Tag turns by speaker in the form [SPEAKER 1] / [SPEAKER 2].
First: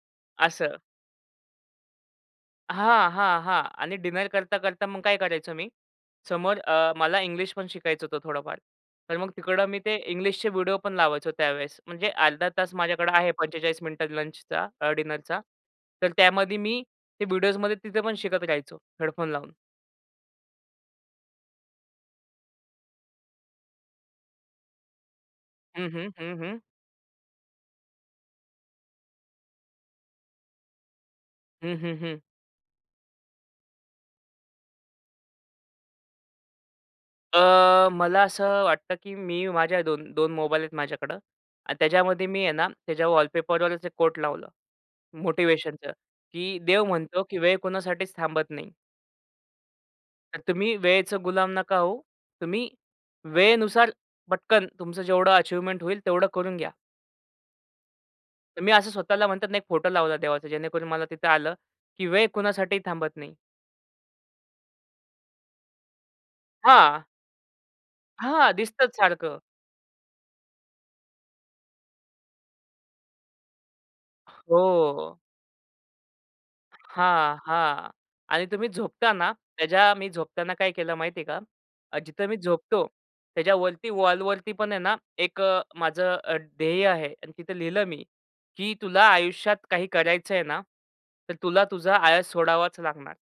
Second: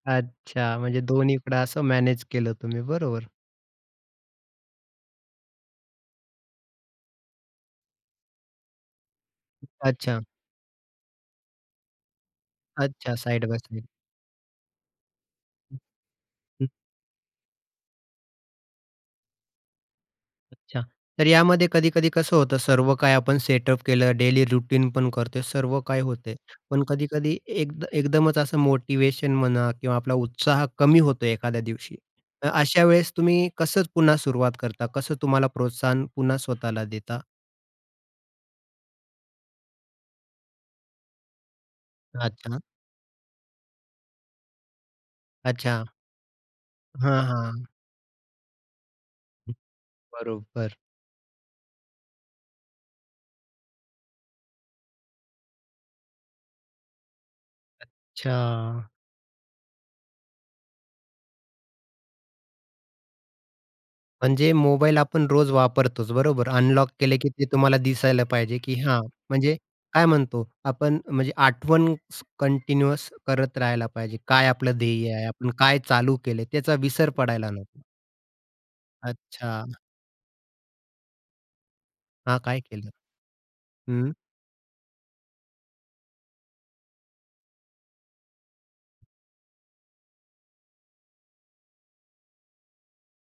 [SPEAKER 1] असं.
[SPEAKER 2] अच्छा, म्हणजे दोन्हीकडं असं मॅनेज केलं तुम्ही,
[SPEAKER 1] हां,
[SPEAKER 2] बरोबर?
[SPEAKER 1] हां, हां. आणि डिनर करता, करता मग काय करायचो मी समोर अ, मला इंग्लिशपण शिकायचं होतं थोडंफार. तर मग तिकडं मी ते
[SPEAKER 2] अच्छा.
[SPEAKER 1] इंग्लिशचे व्हिडिओपण लावायचो त्यावेळेस. म्हणजे अर्धा तास माझ्याकडं
[SPEAKER 2] अच्छा,
[SPEAKER 1] आहे
[SPEAKER 2] साइड बाय
[SPEAKER 1] 45
[SPEAKER 2] साइड.
[SPEAKER 1] मिनिटं लंचचा अ, डिनरचा. तर त्यामध्ये
[SPEAKER 2] हं.
[SPEAKER 1] मी ते व्हिडिओसमध्ये तिथे पण शिकत राहायचो हेडफोन लावून.
[SPEAKER 2] अच्छा. तर यामध्ये कधी-कधी कसं होतं सर्व काही आपण सेटअप केलं, डेली रुटीन पण करतोय, सर्व
[SPEAKER 1] हं,
[SPEAKER 2] काही
[SPEAKER 1] हं, हं,
[SPEAKER 2] होतंय.
[SPEAKER 1] हं.
[SPEAKER 2] पण कधी-कधी एक एकदमच असं मोटिव्हेशन म्हणा किंवा आपला उत्साह कमी होतो एखाद्या
[SPEAKER 1] हं,
[SPEAKER 2] दिवशी.
[SPEAKER 1] हं, हं.
[SPEAKER 2] अशा वेळेस तुम्ही कसं पुन्हा सुरुवात करता, कसं तुम्हाला प्रोत्साहन पुन्हा स्वतःला देता?
[SPEAKER 1] अ, मला असं अ, वाटतं की मी माझ्या 2 2 मोबाईल आहेत माझ्याकडं आणि त्याच्यामध्ये मी आहे
[SPEAKER 2] अच्छा.
[SPEAKER 1] ना त्याच्या वॉलपेपरवर असे कोट लावलं
[SPEAKER 2] अच्छा.
[SPEAKER 1] मोटिव्हेशनचं, की देव म्हणतो
[SPEAKER 2] हां,
[SPEAKER 1] की वेळ
[SPEAKER 2] हां.
[SPEAKER 1] कोणासाठीच थांबत नाही. तर तुम्ही
[SPEAKER 2] बरोबर.
[SPEAKER 1] वेळेचं गुलाम नका होऊ. तुम्ही वेळेनुसार पटकन तुमचं जेवढं अचिव्हमेंट होईल तेवढं करून घ्या. तर मी
[SPEAKER 2] अच्छा.
[SPEAKER 1] असं स्वतःला म्हणतात ना एक फोटो लावला देवाचा, जेणेकरून मला तिथं आलं की वेळ कुणासाठीही थांबत नाही.
[SPEAKER 2] म्हणजे मोबाईल आपण रोज वापरतोच, बरोबर? अनलॉक
[SPEAKER 1] हां.
[SPEAKER 2] केले की ते तुम्हाला दिसायला
[SPEAKER 1] हां,
[SPEAKER 2] पाहिजे की
[SPEAKER 1] दिसतच
[SPEAKER 2] हां,
[SPEAKER 1] सारखं.
[SPEAKER 2] म्हणजे काय म्हणतो आपण म्हणजे आठवण कंटिन्युअस करत राहायला पाहिजे. काय
[SPEAKER 1] हो,
[SPEAKER 2] आपलं ध्येय
[SPEAKER 1] हो.
[SPEAKER 2] आहे? आपण काय चालू केलंय? त्याचा विसर
[SPEAKER 1] हां,
[SPEAKER 2] पडायला नको.
[SPEAKER 1] हां. आणि तुम्ही झोपता ना
[SPEAKER 2] अच्छा.
[SPEAKER 1] त्याच्या मी झोपताना काय केलं माहितीये का? अ, जिथे मी
[SPEAKER 2] हां, काय
[SPEAKER 1] झोपतो
[SPEAKER 2] केलं?
[SPEAKER 1] त्याच्यावरती,
[SPEAKER 2] हं.
[SPEAKER 1] वॉलवरती पण आहे ना एक अ, माझं अ, ध्येय आहे आणि तिथे लिहिलं मी की तुला आयुष्यात काही करायचंय ना तर तुला तुझा आळस सोडावाच लागणार.